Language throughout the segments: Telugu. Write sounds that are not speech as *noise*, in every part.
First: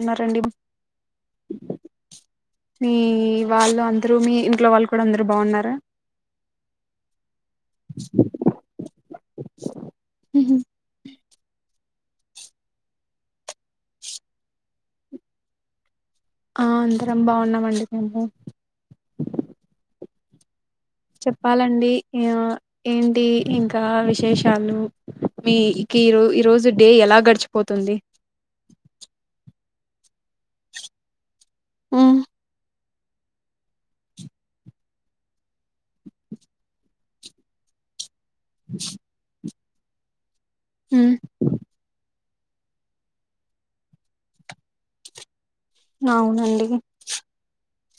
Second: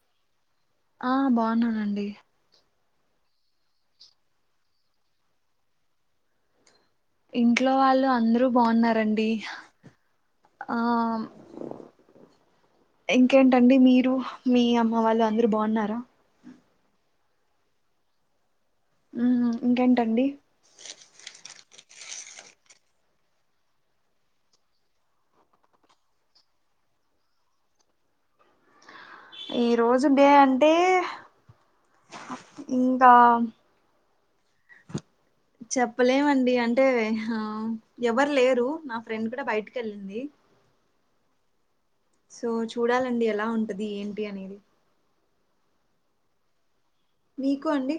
ఉన్నారాంది ఆ బాగున్నానండి మీ వాళ్ళు అందరూ మీ ఇంట్లో వాళ్ళు కూడా అందరు బాగున్నారా? ఇంట్లో వాళ్ళు అందరూ బాగున్నారండి అమ్ ఇంకేంటండి మీరు మీ అమ్మ వాళ్ళు అందరు బాగున్నారా? ఆ అందరం బాగున్నామండి మేము ఉహ్ ఇంకేంటండి చెప్పాలండి హమ్ ఏంటి ఇంకా విశేషాలు, మీకి ఈరోజ్ ఈరోజు డే ఎలా గడిచిపోతుంది? ఈ రోజు డే అంటే ఉమ్ ఇంకా చెప్పలేమండి అంటే హా ఎవరు లేరు నా ఫ్రెండ్ కూడ బయటి కెళ్ళంది. హ్మ్ సో చూడాలండి ఎలా ఉంటది ఏంటి అనేది! అవునండి మీకు అండి?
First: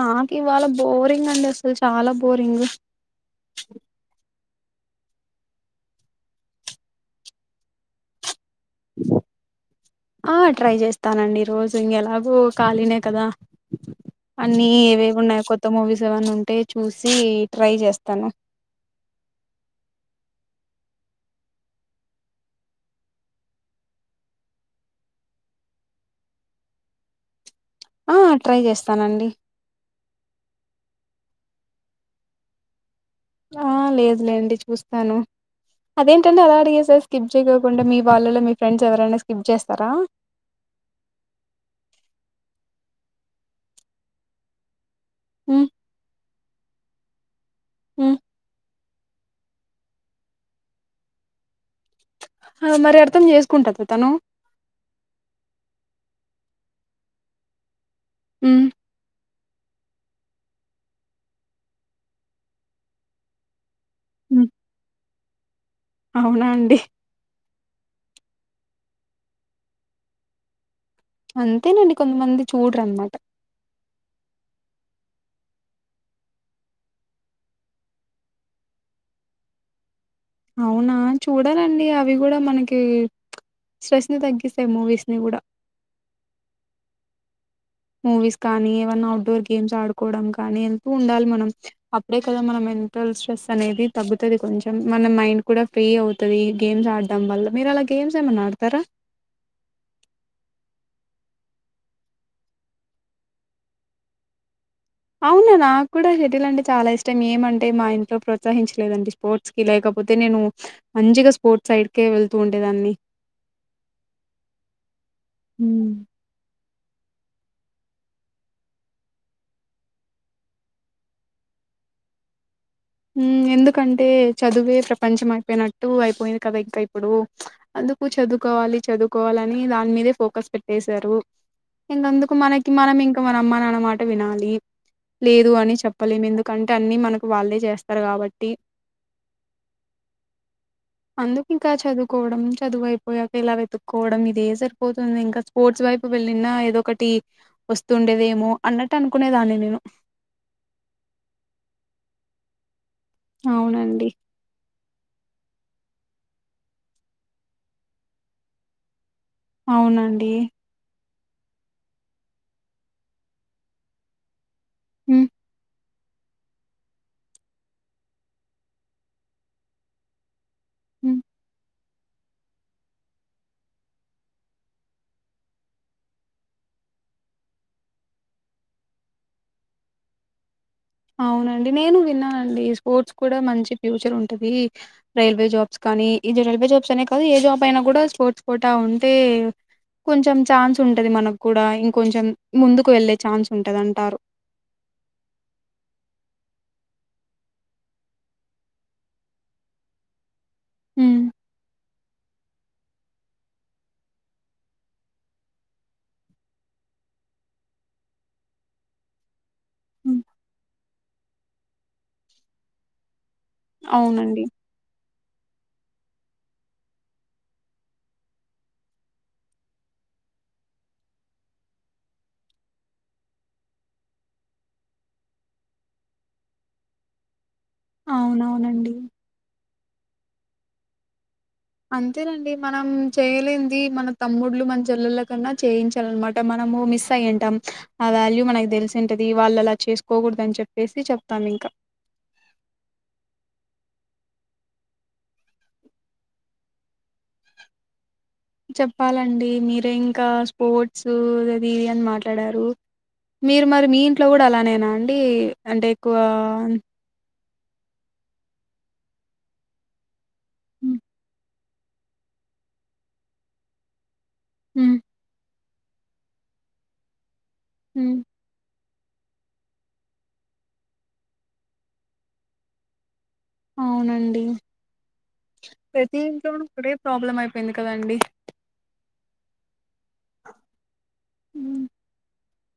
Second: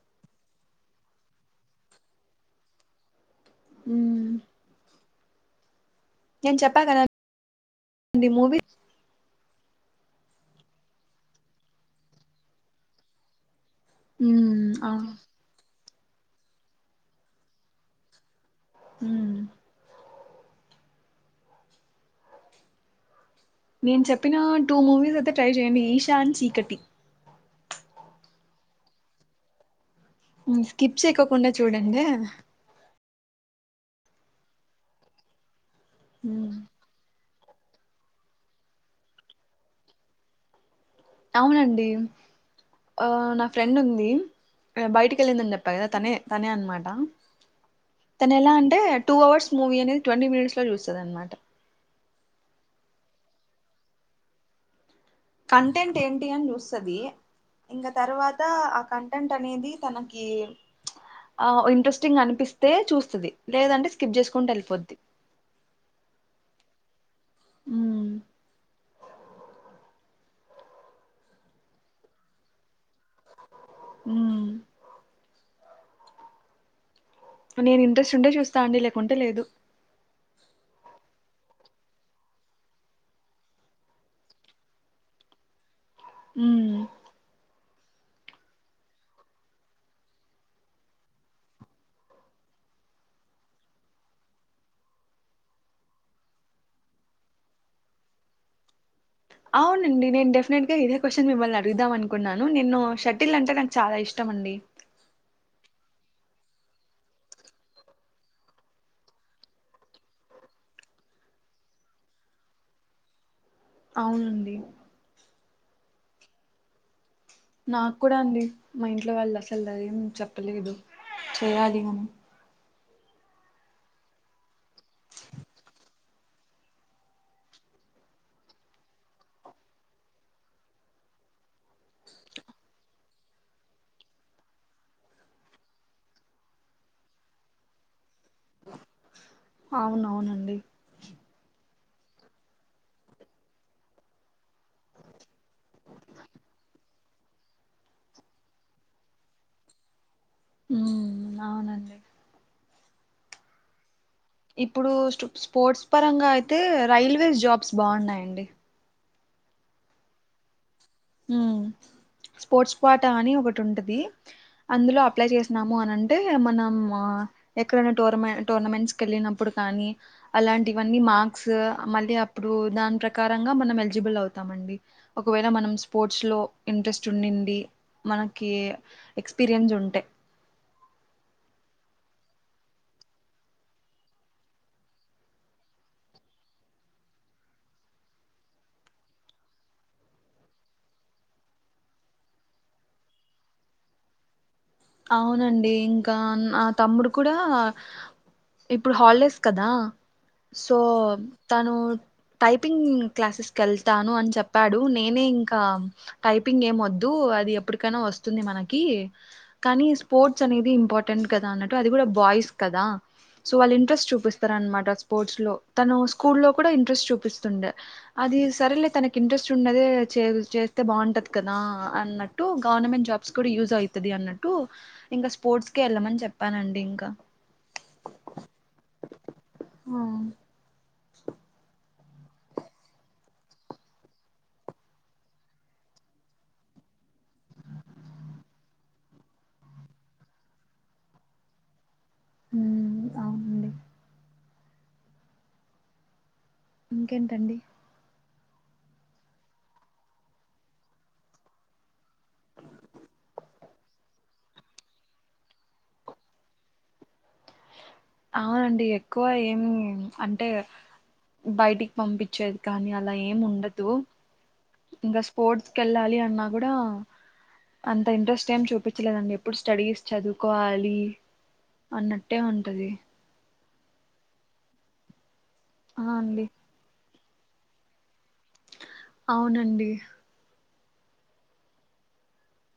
నాకు ఇవాళ బోరింగ్ అండి అసలు చాలా బోరింగ్. మ్మ్ నేను చెప్పా కదా *inaudible* మూవీ ఆ ట్రై చేస్తానండి ఈ రోజు ఇంకెలాగూ ఖాళీనే కదా. మ్మ్ అన్ని ఆ ఏవేవి ఉన్నాయో కొత్త మూవీస్ బాగున్నై ఉంటే చూసి ట్రై చేస్తాను. హ్మూ నేను చెప్పిన టూ మూవీస్ అయితే ట్రై చేయండి ఈషా అండ్ చీకటి. ఆ ట్రై చేస్తానండి. స్కిప్ చేయకోకుండా చూడండే ఆ లేదులే అండి చూస్తాను. అదేంటండి అలా అడిగేశారు స్కిప్ చెయకోకుండా మీ వాళ్ళలో మీ ఫ్రెండ్స్ ఎవరైనా స్కిప్ చేస్తారా? అవునండి ఆ నా ఫ్రెండ్ ఉంది. బయటికి వెళ్ళిందని హ్మ్ చెప్పా కదా తనే తనే అనమా ట హ్మ్ తను ఎలా అంటే టూ అవర్స్ మూవీ అనేది ట్వంటీ మినిట్స్ లో చూస్తది అనమాట. మరి అర్థం చేసుకుంటదా తనూ కంటెంట్ ఏంటి అని చూస్తది, ఇంకా తర్వాత హ్మ్ ఆ కంటెంట్ అనేది తనకి ప్చ్ ఆ ఇంట్రెస్టింగ్ అనిపిస్తే చూస్తది, లేదంటే స్కిప్ హ్మ్ చేసుకుంటూ వెళ్ళిపోద్ది. అవునా అండి ఉమ్ అంతేనండి కొంతమంది చూడరు అనమాట. మ్మ్ నేను ఇంట్రెస్ట్ ఉంటే చూస్తా అండి లేకుంటే లేదు. అవునా చూడాలండి అవి కూడా మనకి స్ట్రెస్ ని తగ్గిస్తాయి మూవీస్ ని కూడా. మ్ మూవీస్ కానీ, ఏమన్నా అవుట్డోర్ గేమ్స్ ఆడుకోవడం కానీ, వెళ్తూ ఉండాలి మనం. అప్పుడే కదా మన మెంటల్ స్ట్రెస్ అనేది తగ్గుతది కొంచెం మన మైండ్ కూడా ఫ్రీ అవుతది గేమ్స్ ఆడడం వల్లా. మీరు అలా గేమ్స్ ఏమన్నా ఆడతారా? అవునండి నేను డెఫినెట్ గా ఇదే క్వశ్చన్ మిమ్మల్ని అడుగుదాం అనుకున్నాను నిన్ను. షటిల్ అంటే నాకు చాలా ఇష్టం అండి. అవునా నాకు కూడా షటిల్ల్ అంటే చాలా ఇష్టం ఏమంటే మా ఇంట్లో ప్రోత్సహించలేదండి స్పోర్ట్స్కి, లేకపోతే నేను మంచిగా స్పోర్ట్స్ సైడ్కే వెళ్తూ ఉండే దాన్ని. అవునండి హ్మ్ నాక్కూడ అండి మా ఇంట్లో వాళ్ళు అసలు అది ఏం చెప్పలేదు చెయ్యాలి అని మ్మ్ ఎందుకంటే చదువే ప్రపంచం అయిపోయినట్టు అయిపోయింది కదా ఇంకా ఇప్పుడు. అందుకు చదువుకోవాలి, చదువుకోవాలని దాని మీదే ఫోకస్ పెట్టేశారు. ఇంకందుకు మనకి మనం ఇంకా మన అమ్మని అన్నమాట వినాలి. లేదు అని చెప్పలేము ఎందుకంటే, అన్నీ మనకు వాళ్ళే చేస్ తరు కాబట్టి. అవునవునండి అందుకు ఇంకా చదువుకోవడం చదువు అయిపోయాక ఇలా వెతుక్కోవడం ఇదే సరిపోతుంది ఇంక స్పోర్ట్స్ వైపు వెళ్ళిన ఏదో ఒకటి వస్తూండేదేమో అన్నట్టు అనుకునేదాన్ని నేను ఉమ్ అవునండి అవునండి ఇప్పుడు స్పోర్ట్స్ పరంగా అయితే రైల్వేస్ జాబ్స్ బాగున్నాయండి అవునండి ఉమ్ స్పోర్ట్స్ క్వాటా అని ఒకటుంటది అందులో అప్లై హ్మ్ చేసినాము అనం అంటే మనం ఎక్కడైనా టోర్నమె టోర్నమెంట్స్ కెళ్ళినప్పుడు కానీ అలాంటివన్నీ హ్మ్ మార్క్స్ మళ్ళీ అప్పుడు దాని ప్రకారంగా మనం ఎలిజిబుల్ అవుతామండి ఒకవేళ మనం స్పోర్ట్స్ లో ఇంట్రెస్ట్ ఉండింది మనకి ఎక్స్పీరియన్స్ ఉంటె అవునండి నేను విన్నానండి స్పోర్ట్స్ కూడా మంచి ఫ్యూచర్ ఉంటది. రైల్వే జాబ్స్ కానీ ఇది రైల్వే జాబ్స్ అనే కాదు ఏ జాబ్ అయినా కూడా స్పోర్ట్స్ క్వాటా ఉంటే కొంచెం ఛాన్స్ ఉంటది మనకు కూడా ఇంకొంచెం ముందుకు వెళ్ళే ఛాన్స్ ఉంటదంటారు. అవునండి ఇంకా నా తమ్ముడు కూడా ఇప్పుడు హాలిడేస్ కదా సో హ్మ్ తను టైపింగ్ క్లాసెస్కెళ్తాను అని చెప్పాడు నేనే ఇంకా టైపింగ్ ఏమీ వద్దు అది ఎప్పటికైనా వస్తుంది మనకి కానీ హ్మ్ స్పోర్ట్స్ అనేది ఇంపా టెంట్ కదా అన్నట్టు అది కూడా బాయ్స్ కదా సో వాళ్ళు ఇంట్రెస్ట్ అవునండి చూపిస్తారనమాట స్పోర్ట్స్ లో తను స్కూల్ లో కూడా ఇంట్రెస్ట్ చూపిస్తుండే. అది సరేలే తనకి ఇంట్రెస్ట్ ఉన్నదే చేస్తే బాగుంటది కదా అన్నట్టు గవర్నమెంట్ జాబ్స్ కూడా యూజ్ అయితది అన్న. ట్టు ఇంకా స్పోర్ట్స్ కే ఎళ్ళమని చెప్పానండి ఇంకా అవునవునండి ఆ అంతేనండి మనం చేయలేంది మన తమ్ముడ్లు మన చెల్లెళ్లకన్నా చేయించాలన్నమాట. మనము మిస్ అయ్యింటాం ఆ వ్యాల్యూ మనకి తెలిసి ఉంటది. వాళ్ళలా చేసుకోకూడదు అని చెప్పేసి చెప్తాం ఇంకా. ఉమ్ అవునండి ఇంకేంటండి చెప్పాలండి మీరే ఇంకా స్పోర్ట్సూ ఇది అని మాట్లాడారు. మీరు మరి మీ ఇంట్లో కూడా అలానేనా అండి అంటే ఎక్కువా అవునండి ఎక్కువ ఏమి అంటే హ్మ్ బయటికి పంపిచ్చేది కానీ అలా ఏం ఉండదు హ్మ్ ఇంకా స్పోర్ట్స్ కెళ్ళాలి అన్నా కూడా అంత హ్మ్. ఇంట్రెస్ట్ ఏమి చూపి చలేదండి ఎప్పుడు స్టడీస్ చదువుకోవాలి అన్నట్టే ఉంటది అవునండి ఆ ప్రతీ అండి ఇంట్లోను పడే ప్రాబ్లమ్ అయిపోయింది కదండి అవునండి మ్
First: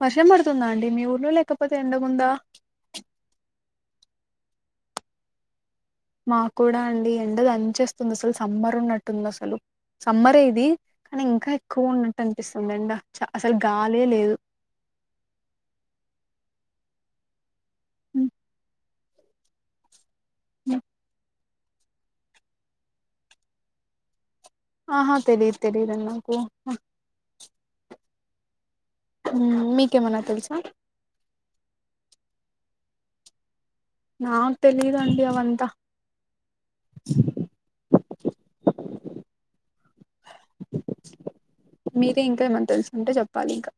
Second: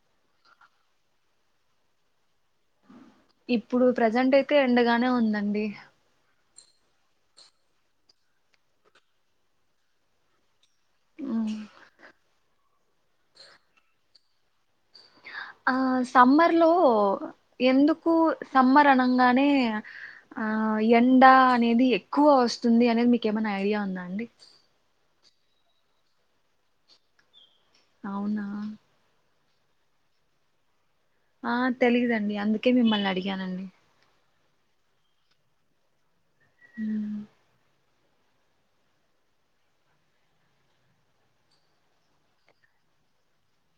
వర్షం పడుతుందా అండి మీ ఊర్లో లేకపోతే ఎండగుందా ఇప్పుడు ప్రజెంట్ అయితే ఎండగానే ఉందండి మాకు కూడా అండి ఎండ దంచేస్తుంది అసలు సమ్మర్ ఉన్నట్టుంది అసలు సమ్మర్ ఏ ఇది కానీ ఇంకా ఉమ్ ఎక్కువ ఉన్నట్టు అనిపిస్తుంది ఎండ అసలు గాలే లేదు ఆ సమ్మర్ లో ఎందుకు సమ్మర్ అనంగానే ఆ ఎండ అనేది ఎక్కువ వస్తుంది అనేది మీకు ఏమైనా ఐడియా ఉందా అండి ఆహా తెలీదు తెలీదు అండి నాకు అవునా మీకేమనా తెలుసా ఆ తెలిదండి అందుకే మిమ్మల్ని అడిగానండి నాక్ తెలిదండి అవంతా ఉమ్. *unintelligible* మీరే ఇంకా ఏమన్న తెలుసుకుంటే చెప్పాలి ఇంకా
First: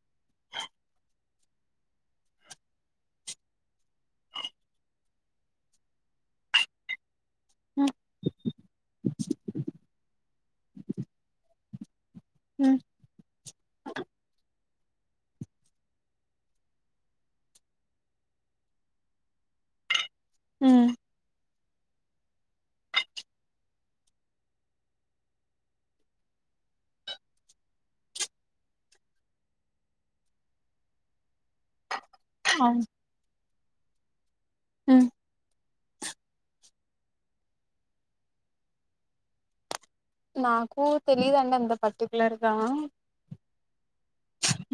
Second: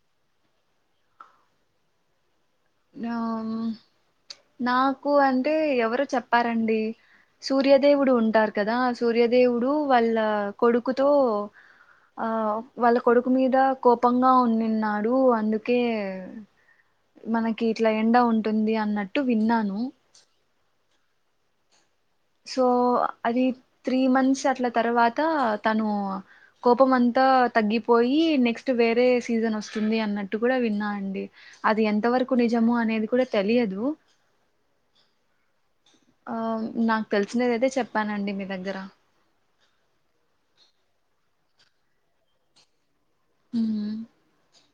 ఆ నాకు అంటే ఎవరు చెప్పారండి ఉమ్, సూర్యదేవుడు ఉంటారు కదా సూర్యదేవుడు వాళ్ళ కొడుకుతో ఆ ఉమ్, వాళ్ళ కొడుకు మీద కోపంగా ఉండిన్న డు అందుకే మనకి ఇట్లా ఎండ ఉంటుంది అన్నట్టు విన్నాను ఉమ్, సో అది త్రీ మంత్స్ అట్ల తర్వాత తను కోపం అంతా తగ్గిపోయి నెక్స్ట్ వేరే సీజన్ వస్తుంది అన్నట్టు కూడా విన్నా అండి అది ఎం తవరకు నిజము అనేది కూడా తెలియదు ఆ ఆ నాకు తెలిసినదయితే చెప్పానండి మీ దగ్గర నాకు తెలిదండి అంత పర్టికులర్గా మ్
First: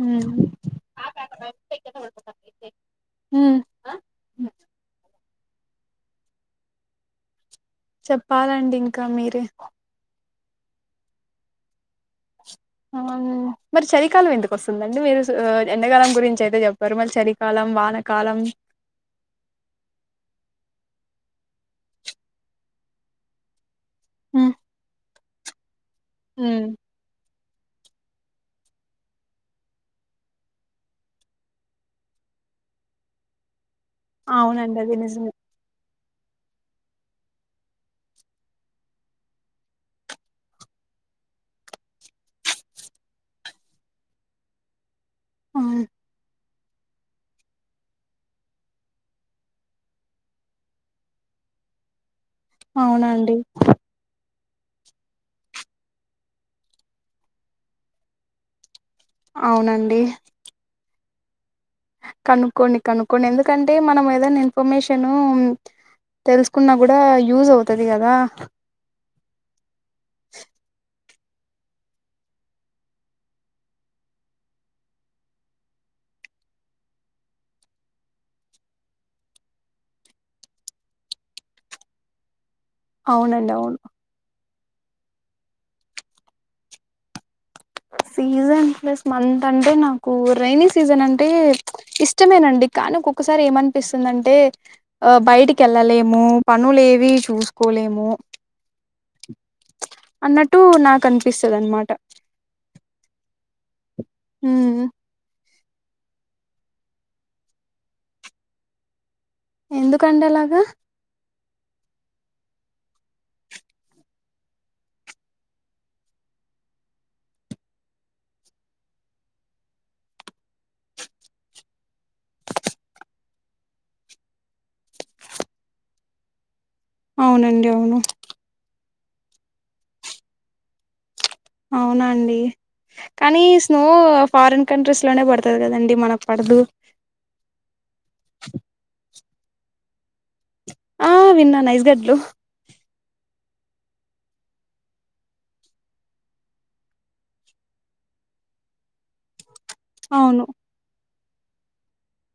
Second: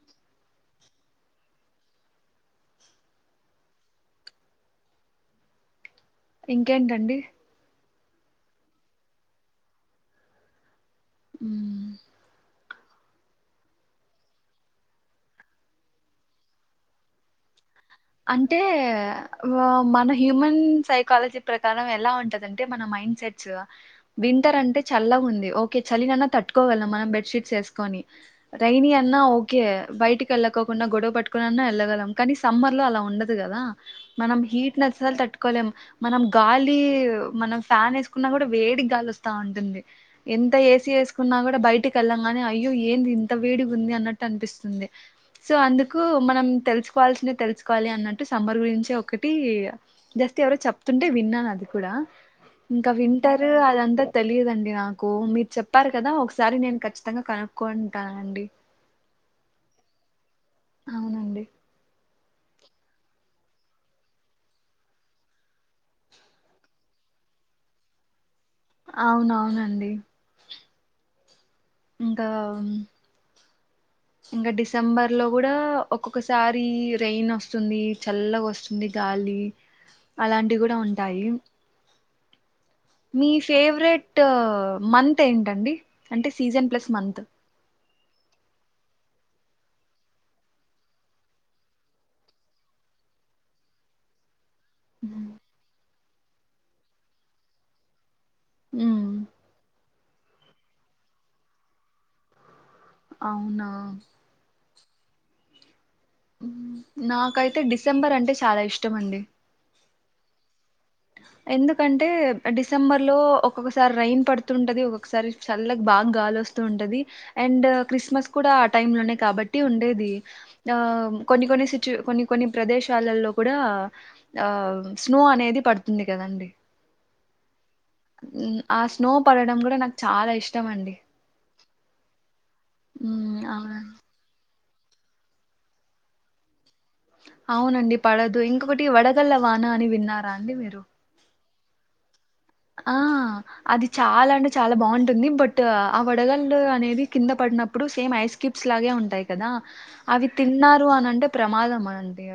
మ్ ఉమ్ ఇంకేంటండి చెప్పాలండి ఇంకా మీరే ఉ ఆ మరి చలికాలం ఎందుకు వస్తుందండి మీరు ఎండకాలం గురించి అయితే చెప్పారు మళ్ళీ చలికాలం వానకాలం అంటే మన హ్యూమన్ సై కాలజీ ప్రకారం ఎలా ఉంటదంటే మన మైండ్ సెట్స్ ఉమ్ వింటర్ అంటే చల్ల ఉం ఓ చలినన్నా తట్టుకోగళం మనం బెడ్షీట్ ట్స్ ఏసుకొనీ రైనీ అన్నా ఓకే బయటికి వెళ్ళకోకుండా గొడవ పట్టుకోని అన్నా వెళ్ళగలం కానీ సమ్మర్ లో అలా ఉండదు కదా మనం హీట్ అవునండి అది నచ్చినాలు నిజమే తట్టుకోలేం మనం గాలి మనం ఫ్యాన్ వేసుకున్నా కూడా వేడికి గాలి వస్తా ఉంటుంది ఎంత ఏసీ వేసుకున్నా కూడా బయటికి వెళ్ళాం గాని అయ్యో ఏంది ఇంత వేడిగా ఉంది అన్నట్టు అనిపిస్తుంది సో హ్మ్. అందుకు మనం తెలుసుకోవాల్సింది తెలుసు కోవాలి అన్నట్టు సమ్మర్ గురించే ఒకటి జస్ట్ ఎవరో చెప్తుంటే విన్నాను అది కూడా ఇంకా అవునండి వింటరు అదంతా తెలియదండి నాకు మీరు చెప్ప చెప్పారు కదా ఒకసారి నేను ఖచ్చితంగా కనుక్కకుంటానండి అవునండి అవునండి కనుక్కోండి కనుక్కోండి ఎందుకంటే మనం ఏదైనా ఇన్ఫర్మేషన్ తెలుసుకున్నా కూడా యూజ్ అవుతుది కదా అవునవునండి ఇంకా ఇంకా డిసెంబర్ లో కూడా ఒక్కొక్కసారి రైన్ వస్తుంది చల్లగా వస్తుంది గాలి అలాంటి కూడా ఉంటాయి మీ అవునండి అవును ఫేవరెట్ మంత్ ఏంటండి అంటే season plus month season plus month అంటే నాకు రైైన సీజన్ అంటే ఇష్టమేనండి కానీ ఒక్కొక్కసారి ఏమనిపిస్తుందంటే ఆ బయటికి వెళ్లలేం పనులేవి చూసుకోలేము మ్మ్ అన్నట్టు నాకు అనిపిస్తుంది అన్నమాట అవునా మ్మ్ నాకైతే డిసెంబర్ అంటే చాలా ఇష్టం అండి ఎందుకండి అలాగా ఎందుకంటే డిసెంబర్ లో ఒక్కొక్కసారి రైన్ పడుతుంటది ఒక్కొక్కసారి చల్లకు బాగా గాలి వస్తూ ఉంటది అండ్ క్రిస్మస్ కూడా ఆ టై లోనే కాబట్టి ఉండేది ఆ కొన్ని కొన్ని సిచ్యు కొన్ని కొన్ని ప్రదేశాలలో కూడా ఆ స్నో అనేది పడుతు తుంది కదండి అవునండి అవును మ్మ్. ఆ స్నో పడడం కూడా నాకు చాలా ఇష్టం అండి అవునాండి మ్మ్ కానీ స్నో అవునండి ఫారెన్ కంట్రీస్ లోనే పడుతుంది కదండి మనకు పడదు అవునండి పడదు ఇంకొకటి వడగల్ల వాన అని విన్నా రా అండి మీరు ఐస్ గడ్లు ఆ అది చాలా అంటే చాలా బాగుంటుంది బట్ ఆ వడగల్లు అనేది కింద పడినప్పుడు సేమ్ ఐస్ క్యూబ్స్ లాగే ఉంటాయి కదా అవి అవును తిన్నారు అనింటే ప్రమాదమా అంటడి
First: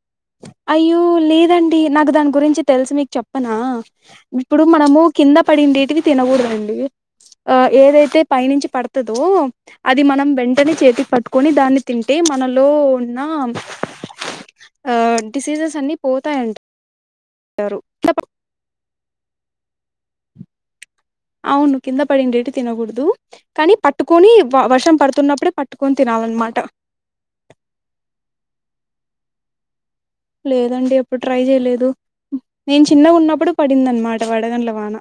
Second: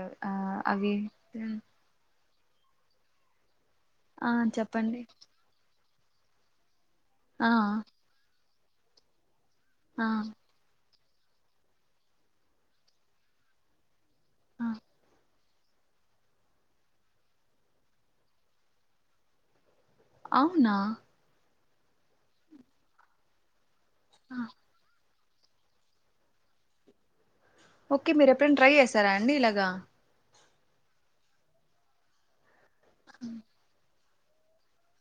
అయ్యో లేదండి నాకు దానికి గురించి తెలుసు మీకు చెప్పనా ఆ ఇప్పుడు మనము చెప్పండి కింద పడిండేటి తినకూడండి ఆ ఏదైతే పైనుంచి పడతాడో అది ఆ మనం వెంటనే చేతికి పట్ ట్టుకొని దాన్ని తింటే మనలో ఉన్న ఆ ఆ డిసీజెస్ అన్ని పోతాయి అంట కిందపడ్ అవునా అవును కింద పడిండేటు తినకూడదు కానీ ప ట్టుకని వర్షం పడుతున్న అప్పుడే పట్టుకొని తినాలన్నమాట ఓకే మీరు ఎప్పుడైనా ట్రై చేసారా అండి ఇలాగా లేదండి ఎప్పుడు ట్రై చేయలేదు నేను చిన్నగా ఉన్నప్పుడు పడింది అనమాట వడగళ్ల వాన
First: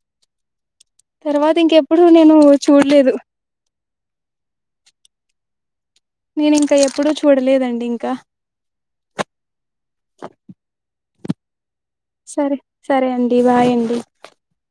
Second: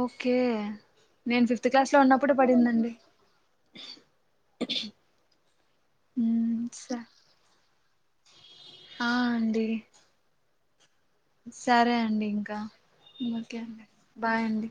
ఓకే నేను తర్వాత ఫిఫ్త్ క్లాస్ లో ఇంకెప్పుడు ఉన్నప్పుడు నేను పడిందండి చూడలేదు నేను ఉమ్ ఇంకా స ఎప్పుడూ చూడలేదండి ఇంకా ఆ అండి సరే అండి ఇంకా సరే సరే ఓకే బాయ్ అండి బాయ్ అండి